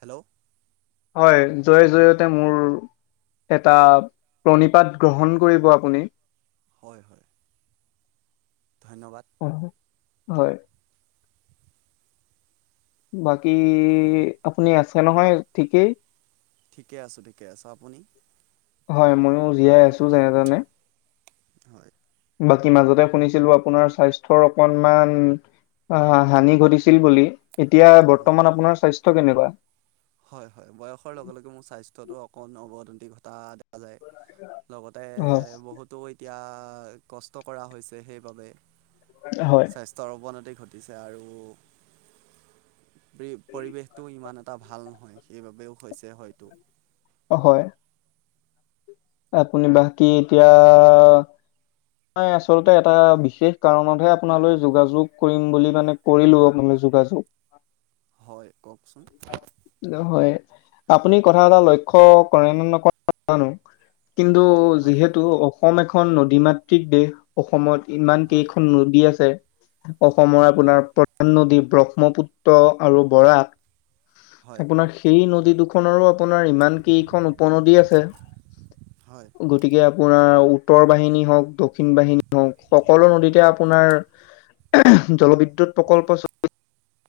Hello? হয় জয় জয়তে মোৰ এটা প্ৰণিপাত গ্ৰহণ কৰিব আপুনি। হয় হয়। ধন্যবাদ। অহ, হয়। বাকী আপুনি আছে নহয় ঠিকেই? ঠিকে আছো ঠিকে আছো, আপুনি? হয় মইয়ো জীয়াই আছো যেনে তেনে। হয় বাকী মাজতে শুনিছিলো আপোনাৰ স্বাস্থ্যৰ অকনমান অ হানি ঘটিছিল বুলি, এতিয়া অঁ বৰ্তমান আপোনাৰ স্বাস্থ্য কেনেকুৱা? হয় হয় বয়সৰ লগে লগে মোৰ স্বাস্থ্যটো অকণমান অৱদতি ঘটা দেখা যায়। লগতে হয় বহুতো এতিয়া কষ্ট কৰা হৈছে সেইবাবে। হয় সৰৱনতি ঘটিছে আৰু পৰিৱেশটো ইমান এটা ভাল নহয় সেইবাবেও হৈছে হয়তো অ হয় আপুনি বাকী এতিয়া মই আচলতে এটা বিশেষ কাৰণতহে আপোনালৈ যোগাযোগ কৰিম বুলি মানে কৰিলো আপোনালৈ যোগাযোগ হয় কওকচোন। হয় আপুনি কথা এটা লক্ষ্য কৰে নে নকৰে নাজানো কিন্তু হয় যিহেতু অসম এখন নদী মাতৃক দেশ অসমত ইমান হয় কেইখন নদী আছে অসমৰ হয় আপোনাৰ দুখন নদী ব্ৰহ্মপুত্ৰ আৰু বৰাইক। হয় আপোনাৰ সেই নদী দুখনৰো আপোনাৰ ইমান কেইখন উপ নদী আছে হয় গ তিকে আপোনাৰ উত্তৰ বাহিনী হওক দক্ষিণ বাহিনী হওক সকলো নদীতে আপোনাৰ জলবিদ্যুৎ প্ৰকল্প চলি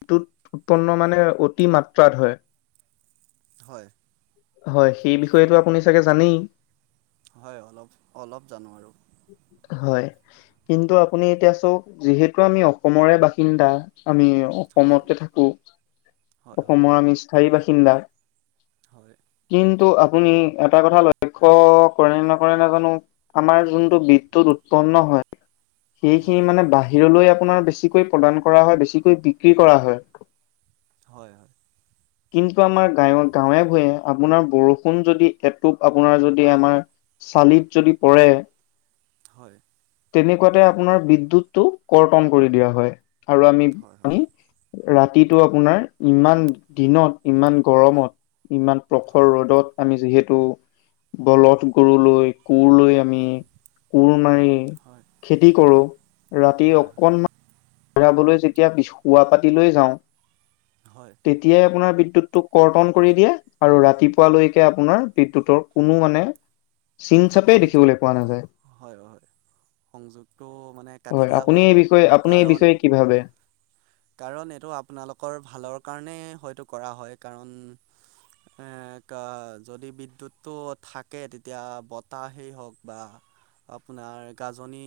যিটোত উৎপন্ন মানে অতি মাত্ৰাত হয়। হয়। হয় সেই বিষয়েতো আপুনি চাগে জানেই? হয় অলপ, অলপ জানো আৰু। হয়। কিন্তু আপুনি এতিয়া চাওক যিহেতু আমি অসমৰে বাসিন্দা আমি হয় অসমতে থাকো হয় হয় অসমৰ আমি স্থায়ী বাসিন্দা হয়। কিন্তু আপুনি এটা কথা লক্ষ্য কৰে নকৰে নাজানো আমাৰ যোনটো বিদ্যুৎ উৎপন্ন হয় সেইখিনি হয় মানে বাহিৰলৈ আপোনাৰ বেছিকৈ প্ৰদান কৰা হয় বেছিকৈ বিক্ৰী কৰা হয়। হয় হয়। কিন্তু আমাৰ গাঁৱে গাঁৱে ভূঞে আপোনাৰ বৰষুণ যদি এটোপ আপোনাৰ যদি আমাৰ চালিত যদি পৰে হয় তেনেকুৱাতে আপোনাৰ বিদ্যুৎটো কৰ্তন কৰি দিয়া হয়, আৰু আমি হয় হয় আমি ৰাতিটো আপোনাৰ ইমান দিনত ইমান গৰমত ইমান হয় প্ৰসৰ ৰদত আমি যিহেতু বলধ গৰু লৈ কুৰ লৈ আমি কুৰ মাৰি হয় খেতি কৰো ৰাতি হয় হয় অকনমান জিৰাবলৈ যেতিয়া শুৱা পাতিলৈ যাওঁ হয় তেতিয়াই আপোনাৰ বিদুতটোক কৰ্তন কৰি দিয়ে আৰু ৰাতিপুৱালৈকে আপোনাৰ বিদ্যুৎৰ কোনো মানে চিন চাপেই সংযোগ দেখিবলৈ পোৱা নাযায়। হয় হয় সংযোগটো মানে কাটি দিয়া আপুনি হয়, এই বিষয়ে আপুনি এই কাৰণ বিষয়ে কি ভাবে? কাৰণ এইটো আপোনালোকৰ ভালৰ কাৰণে হয়তো কৰা হয়, কাৰণ এ ক যদি বিদ্যুতটো থাকে তেতিয়া বতাহেই হওক বা আপোনাৰ গাজনি,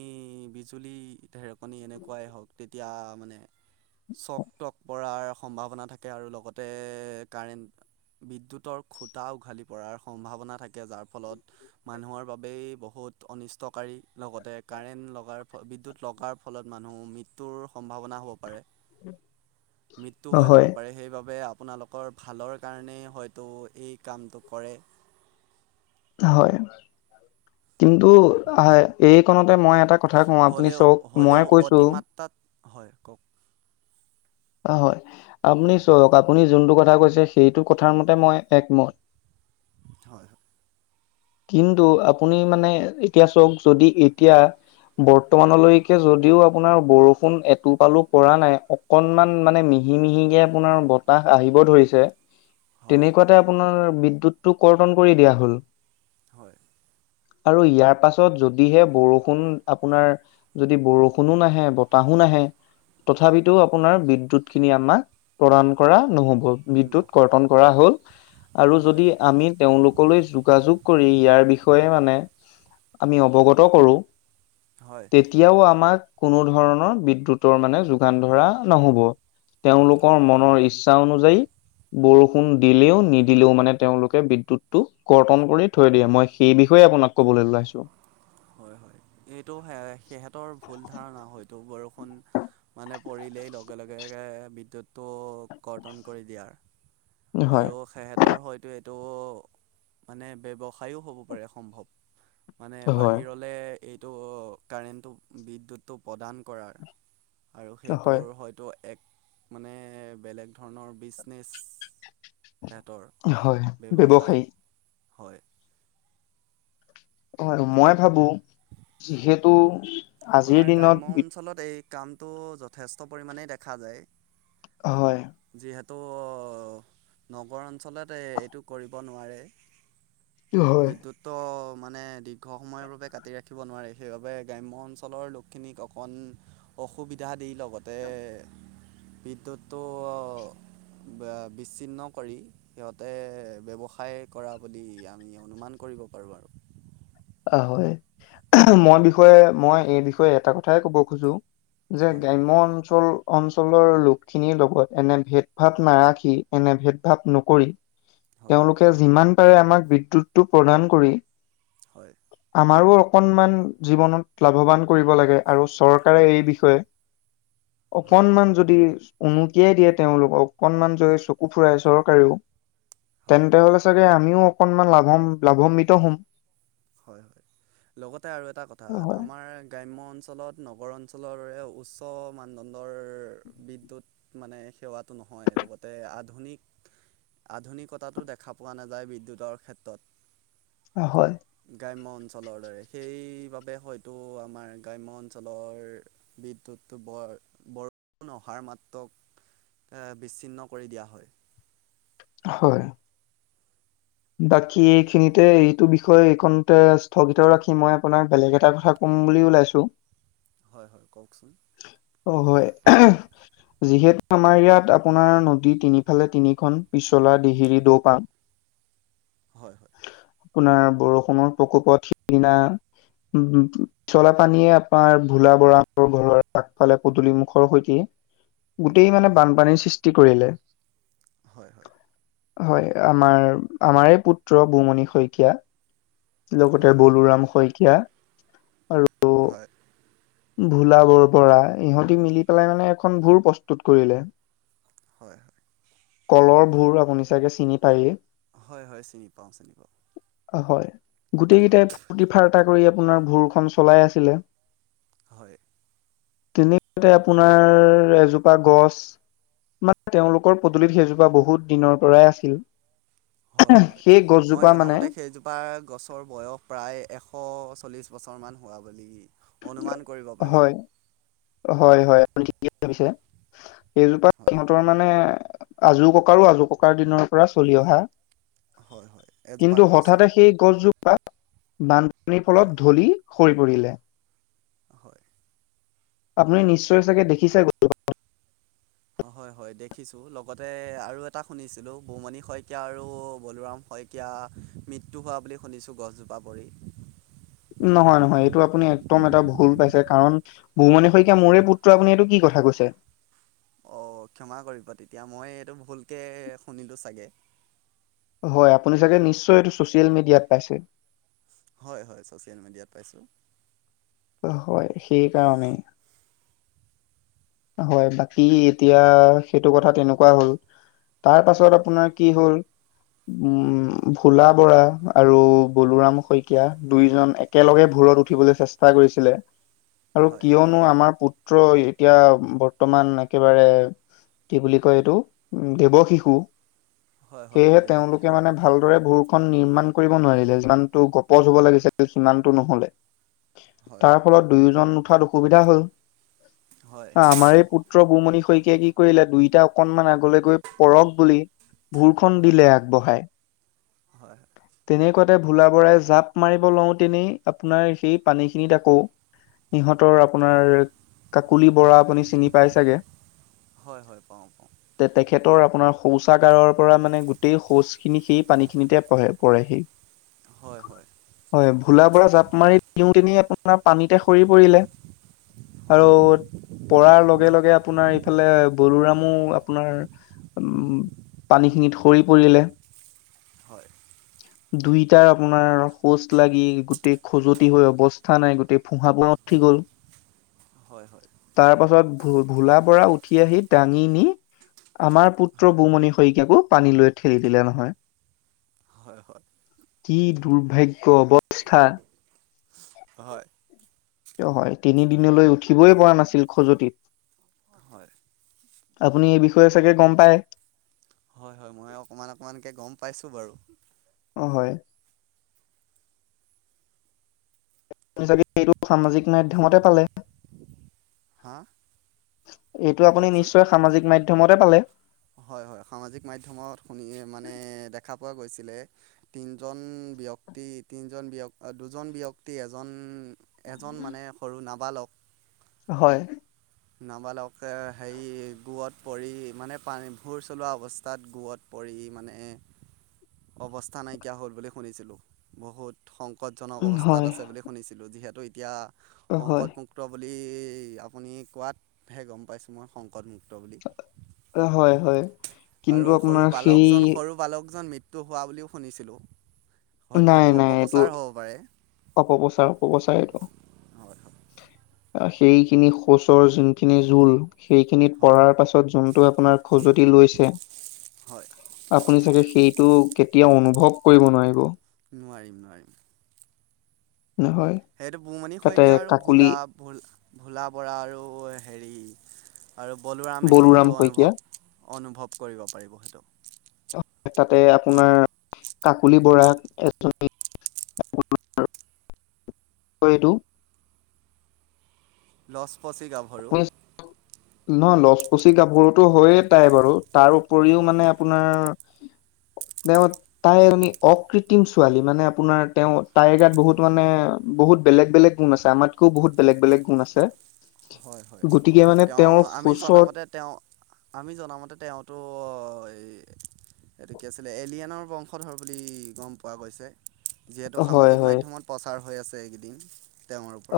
বিজুলী, ঢেৰকনি এনেকুৱাই হওক তেতিয়া মানে চক টক পৰাৰ সম্ভাৱনা থাকে, আৰু লগতে কাৰেণ্ট বিদ্যুতৰ খুটা উঘালি পৰাৰ সম্ভাৱনা থাকে যাৰ ফলত মানুহৰ বাবেই বহুত অনিষ্টকাৰী লগতে কাৰেণ্ট লগাৰ বিদ্যুৎ লগাৰ ফলত মানুহ মৃত্যুৰ সম্ভাৱনা হ'ব পাৰে। মৃত্যু হৈ যাব হয় পাৰে সেইবাবে আপ আপোনালোকৰ ভালৰ কাৰণেই হয়তো এই কামটো কৰে। হয় কিন্তু এইকণতে মই এটা কথা কওঁ আপুনি হ'লেও চাওক মই হ'লেও কৈছোঁ অতিমাত্ৰাত, হয় কওক। হয়, আপুনি চওক আপুনি যোনটো কথা কৈছে সেইটো কথাৰ মতে মই একমত। হয়। কিন্তু আপুনি মানে এতিয়া চওক যদি এতিয়া বৰ্তমানলৈকে যদিও আপোনাৰ বৰষুণ এটোপালো পৰা নাই অকনমান মানে মিহি-মিহিকে আপোনাৰ বতাহ আহিব ধৰিছে, হয় তেনেকুৱাত তে আপোনাৰ বিদ্যুতটো কৰ্তন কৰি দিয়া হল। হয়। আৰু ইয়াৰ পাছত যদিহে বৰষুণ আপোনাৰ যদি বৰষুণো নাহে বতাহো নাহে তথাপিতো আপোনাৰ বিদ্যুতখিনি আমাক প্ৰদান কৰা নহব। বিদ্যুত নহয় কৰ্তন কৰা হ'ল, আৰু হয় যদি আমি তেওঁলোক কলৈ যোগাযোগ কৰি ইয়াৰ বিষয়ে মানে আমি অৱগত কৰো হয়। এতিয়াও আমাক কোনো ধৰণৰ বিদ্যুতৰ মানে যোগান ধৰা নহ'ব। তেওঁলোকৰ হয় মনৰ ইচ্ছা অনুযায়ী বৰ ষুণ দিলেও নিদিলেও মানে তেওঁলোকে বিদ্যুৎটো কৰ্তন কৰি থৈ দিয়ে, মই সেই বিষয়ে আপোনাক ক'বলে ওলাইছো। হয় হয়, এইটো সিহঁতৰ ভুল ধাৰণা হয়টো বৰষুণ মানে পৰিলেই লগে লগে বিদ্যুতটো কৰ্তন কৰি দিয়াৰ। আৰু হয়, সিহঁতৰ হয়তো এইটো মানে ব্যৱসায়ো হ'ব পাৰে সম্ভৱ। মানে হয়, বাহিৰলে এইটো কাৰেণ্টটো বিদ্যুৎটো প্ৰদান কৰাৰ। আৰু হয়, সেইটোৰ হয়তো এক মানে বেলেগ ধৰনৰ বিজনেছ হেতৰ হয়, ব্যৱসায় ব্যৱসায়ী হয়। মই ভাবো যিহেতু আজিৰ আমাৰ দিনত গ্ৰাম্য বি- অঞ্চলত এই কামটো যথেষ্ট পৰিমাণেই দেখা যায়। হয়। যিহেতু নগৰ অঞ্চলতে এইটো কৰিব নোৱাৰে। হয়, বিদ্যুতটো মানে দীৰ্ঘ সময়ৰ বাবে কাটি ৰাখিব নোৱাৰে, সেইবাবে গ্ৰাম্য অঞ্চ ঞ্চলৰ লোকখিনিক অকণ অসুবিধা দি লগতে বিদ্যুৎটো ব বিচ্ছিন্ন কৰি সিহঁতে ব্যৱসায় কৰা বুলি আমি অনুমান কৰিব পাৰোঁ আৰু। অ' হয়, মই বিষয়ে মই এই বিষয়ে এটা কথাই কব খোজো। যে হয় গ্ৰাম্য অঞ্চল অঞ্চলৰ লোকখিনিৰ লগত এনে ভেদভাৱ নাৰাখি, এনে ভেদভাৱ নকৰি। [inaudible] তেওঁলোকে যিমান পাৰে, আমাক বিদ্যুতটো প্ৰদান কৰি হয়'। আমাৰো অকনমান জীৱনত লাভৱান কৰিব লাগে, আৰু চৰকাৰে এই বিষয়ে [inaudible] হয় অকনমান যদি উমুকিয়াই দিয়ে তেওঁলোকক, অকনমান যদি চকু ফুৰাই চৰকাৰেও, হয় তেন্তেহলে চাগে আমিও অকনমান লাভম, লাভন্বিত হম। হয়', হয়', লগতে আৰু এটা কথা, হয় আমাৰ গ্ৰাম্য অঞ্চলত, নগৰ অঞ্চলৰৰে উচ্চ মানদণ্ডৰ বিদ্যুৎ মানে সেৱাটো নহয়, লগতে আধুনিক আধুনিকতাটো দেখা পোৱা নাযায়, বিদ্যুতৰ ক্ষেত্ৰত। হয়। গ্ৰাম্য অঞ্চলৰ দৰে, সেইবাবে হয়তো আমাৰ গ্ৰাম্য অঞ্চলৰ বিদ্যুৎটো বৰ, বৰষুণ অহাৰ মাত্ৰক বিচ্ছিন্ন কৰি দিয়া হয়। হয়। বাকী এইখিনিতে এইটো বিষয়ে এইকণতে স্থগিত ৰাখি মই আপোনাক বেলেগ এটা কথা কম বুলি ওলাইছো। হয়', হয়', কওঁকচোন? অ', হয়। যিহেতু আমাৰ ইয়াত আপোনাৰ নদী তিনিফালে তিনিখন পিছলা, দিহিৰি, দৌপাং। হয়', হয়'। আপোনাৰ বৰষুণৰ প্ৰকোপত সিদিনা, উম' পানীয়ে আমাৰ ভোলা বৰাহঁতৰ ঘৰৰ আগফালে পদূলি মুখৰ সৈতে গোটেই মানে হয় বানপানীৰ সৃষ্টি কৰিলে। হয়', হয়'। হয়', আমাৰ, আমাৰে পুত্ৰ বুমণি শইকীয়া। লগতে হয় হয় বলোৰাম শইকীয়া, আৰু হয়'। ভোলাবৰ বৰা, ইহঁতি মিলি পেলাই মানে, এখন ভুৰ প্ৰস্তুত কৰিলে। হয়', হয়'। কলৰ ভোৰ আপুনি চাগে চিনি পায়েই? হয়', হয়', চিনি পাওঁ, চিনি পাওঁ। হয়'। গোটেই কেইটাই ফূৰ্তি ফাৰ্তা কৰি, আপোনাৰ ভোৰখন চলাই আছিলে। হয়'। তেনেতে আপোনাৰ এজোপা গছ মানে তেওঁলোকৰ পদূলিত, সেইজোপা বহুত দিনৰ পৰাই আছিল। হয়', হয়', সেই মই গছজোপা মানে জনামতে সেইযো তাৰ গছৰ বয়স প্ৰায়, এশ চল্লিছ বছৰমান হোৱা বুলি অনুমান কৰিব পাৰি। হয় হয়, হয়, আপুনি ঠিকেই ভাবিছে! সেইজোপা হয় সিহঁতৰ মানে, আজো-ককাৰো, আজো-ককাৰ দিনৰ পৰা চলি অহা। হয় হয় এজোপা কিন্তু, গছ হঠাতে আৰু সেই গছজোপা, বানপানীৰ হয় ফলত ঢলি সৰি পৰিলে। হয়। আপুনি নিশ্চয় চাগে দেখিছেই? [unintelligible] অ'! হয়, হয়, দেখিছোঁ। লগতে আৰু এটা শুনিছিলোঁ, বুমনি শইকীয়া আৰু বলোৰাম শই কীয়া মৃত্যু হোৱা বুলি শুনিছোঁ, গছজোপা পৰি। নহয়, নহয়। এইটো আপুনি একদম এটা ভুল পাইছে। কাৰণ, বুমনি শইকীয়া মোৰে, পুত্ৰ। আপুনি এইটো কি কথা কৈছে? অ'! ক্ষমা কৰিব তেতিয়া। মই এইটো ভুলকে শুনিলোঁ চাগে। হয়, আপুনি চাগে, নিশ্চয় এইটো, ছ'চিয়েল মিডিয়াত পাইছে। হয়, হয়, ছ'চিয়েল মিডিয়াত পাইছোঁ। হয়, সেইকাৰণে। হয়! বাকী এতিয়া, সেইটো কথা তেনেকুৱা হ'ল। তাৰপাছত হয় আপোনাৰ কি হ'ল! উম, ভোলা বৰা আৰু বলোৰাম শই কীয়া, দুইজন একেলগে ভোৰত উঠিবলৈ চেষ্টা কৰিছিলে। আৰু হয় কিয়নো আমাৰ পুত্ৰ এতিয়া, বৰ্তমান একেবাৰে, কি বুলি কয় এইটো? দেৱ শিশু। হয় হয় সেয়েহে দেৱশিশু তেওঁলোকে মানে, ভালদৰে ভোৰখন নিৰ্মাণ কৰিব নোৱাৰিলে, যিমানটো গপচ হ'ব লাগিছিলে, সিমানটো নহ'লে। হয় হয় তাৰফলত, দুয়োজন উঠাত অসুবিধা হ'ল। হয় আমাৰেই পুত্ৰ, বুমণি শইকীয়াই কি কৰিলে, দুইটা অকণমান আগলে গৈ পৰক বুলি, ভোৰখন হয় দিলে আগবঢ়াই। হয় তেনেকুৱাতে ভোলা বৰাই জাপ মাৰিব লওঁ, তেনেই, আপোনাৰ সেই পানীখিনিত আকৌ, সিহঁতৰ হয় আপোনাৰ, কাকলি বৰা আপুনি চিনি পাই চাগে? হয় হয় পাওঁ পাওঁ তে-তেখেতৰ আপোনাৰ, শৌচাগাৰৰ পৰা মানে, গোটেই শৌচ খিনি, সেই পানীখিনিতে পৰে-পৰেহি। হয়, হয়। হয়, ভোলা বৰা জাপ মাৰি দিওঁ, [unintelligible] আপোনাৰ, পানীতে সৰি পৰিলে। আৰু হয় পৰাৰ লগে-লগে আপোনাৰ, ইফালে বলোৰামো আপোনাৰ উম, পানীখিনিত সৰি পৰিলে। হয়! দুইটাৰ আপোনাৰ, শৌচ লাগি, গোটেই খজুৱতি হৈ অৱস্থা নাই, গোটেই ফোহা-ফোহা উঠি গ'ল। হয়, হয়। তাৰপাছত, ভো- ভোলা বৰা উঠি আহি, দাঙি নি, আমাৰ হয় পুত্ৰ হয় বুমণি শইকীয়াকো পানীলৈ ঠেলি দিলে নহয়। হয়, হয়। কি দুৰ্ভাগ্য অৱস্থা! হয়! হয়, তিনিদিনলৈ উঠিবই পৰা নাছিল, খজুৱতিত। হয়! আপুনি এই বিষয়ে চাগে গম পাই? হয়, হয়, মই অকমান-অকমানকে গম পাইছোঁ বাৰু। অ, হয়। আপুনি চাগে এইটো সামাজিক মাধ্যমতে পালে? হা এইটো আপুনি নিশ্চয় সামাজিক মাধ্যমতে পালে? হয়-হয় সামাজিক মাধ্যমত শুনি মানে দেখা পোৱা গৈছিলে। তিনিজন ব্যক্তি তিনিজন ব্য দুজন ব্যক্তি এজন এজন মানে সৰু নাবালক হয়। নাবালকে হেৰি গোৱত পৰি মানে পানী ভোৰ চলোৱা অৱস্থাত গোৱত পৰি মানে অৱস্থা নাইকিয়া হ'ল বুলি শুনিছিলোঁ। বহুত সংকটজনক উম, অৱস্থাত হয় আছে বুলি শুনিছিলোঁ যিহেতু এতিয়া হয় সংকট মোক মুক্ত বুলি আপুনি কোৱাত হে গম পাইছো মই সংকটমু ত বুলি হয় হয় আৰু কিন্তু সৰু আপোনাৰ সেই বালকজন, সৰু বালকজন মৃ ত্যু হোৱা বুলিও শুনিছিলোঁ। হয়তো নাই, সেইটো নাই এইটো অপপ্ৰচাৰ হ'ব পাৰে অপপ্ৰচাৰ হ'ব চাগে এইটো। হয় অ'সেইখিনি শৌচৰ যোনখিনি জোল সেইখিনিত হয় হয় পৰাৰ পাছত যোনটো আপোনাৰ খোজত লৈছে হয় আপুনি চাগে সেইটো কেতিয়াও অনুভৱ কৰিব নোৱাৰিব। নোৱাৰিম-নোৱাৰিম। নহয় সেইটো বুমনি তাতে শইকীয়া আৰু কাকুলি ভোলা ভ'ল ভোলা বৰা আৰু হেৰি আৰু বলোৰামেহে বলোৰাম সেইটো শইকীয়া অনুভৱ-অনুভৱ কৰিব পাৰিব সেইটো। তাতে আপোনাৰ কাকলি বৰা এজনী হয় এইটো লছপচি গাভৰু নহ লছপচি গাভোৰতো হয়ে তাই বাৰু তাৰ পৰিও হয় মানে আপোনাৰ তেও তাই [unintelligible] অকৃত্ৰিম ছোৱালী মানে আপোনাৰ তেওঁ তাইৰ গাত বহুত মানে বহুত বেলেগ-বেলেগ গুণ আছে আমাত কওঁ বহুত বেলেগ-বেলেগ গুণ আছে হয়-হয় গতিকে মানে তেওঁ তেওঁৰ আমি সুচত জনামতে তেওঁ আমি জনামতে তেওঁতো এই এইটো কি আছিলে এলিয়েনৰ বংশধৰ বুলি গ'ম পোৱা গৈছে। যিহেতু হয় সামাজিক হয় মাধ্যমত প্ৰচাৰ হৈ আছে একেদিন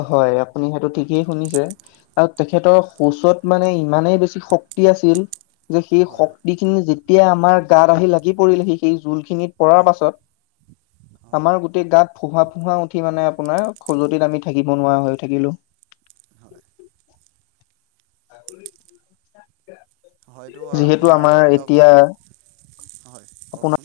অ, হয় আপুনি সেইটো ঠিকে শুনিছে। আৰু তেখেতৰ শৌচত মানে ইমানে বেছি শক্তি আছিল যে সেই হয় হয় শক্তি খিনি যেতিয়া আমাৰ গাত আহি লাগি পৰিল সি সেই জোল খিনি পৰা হয় পাছত হয় আমাৰ গোটে গাত ফোহা-ফোহা উঠি মানে আপোনাৰ খজতিত আমি থাকিব নোৱাৰা হৈ থাকিলোঁ। হয় [unintelligible] হয়তো যিহেতু আপোনাৰ আমাৰ লগত এতিয়া হয় আপোনাৰ কওক চোন?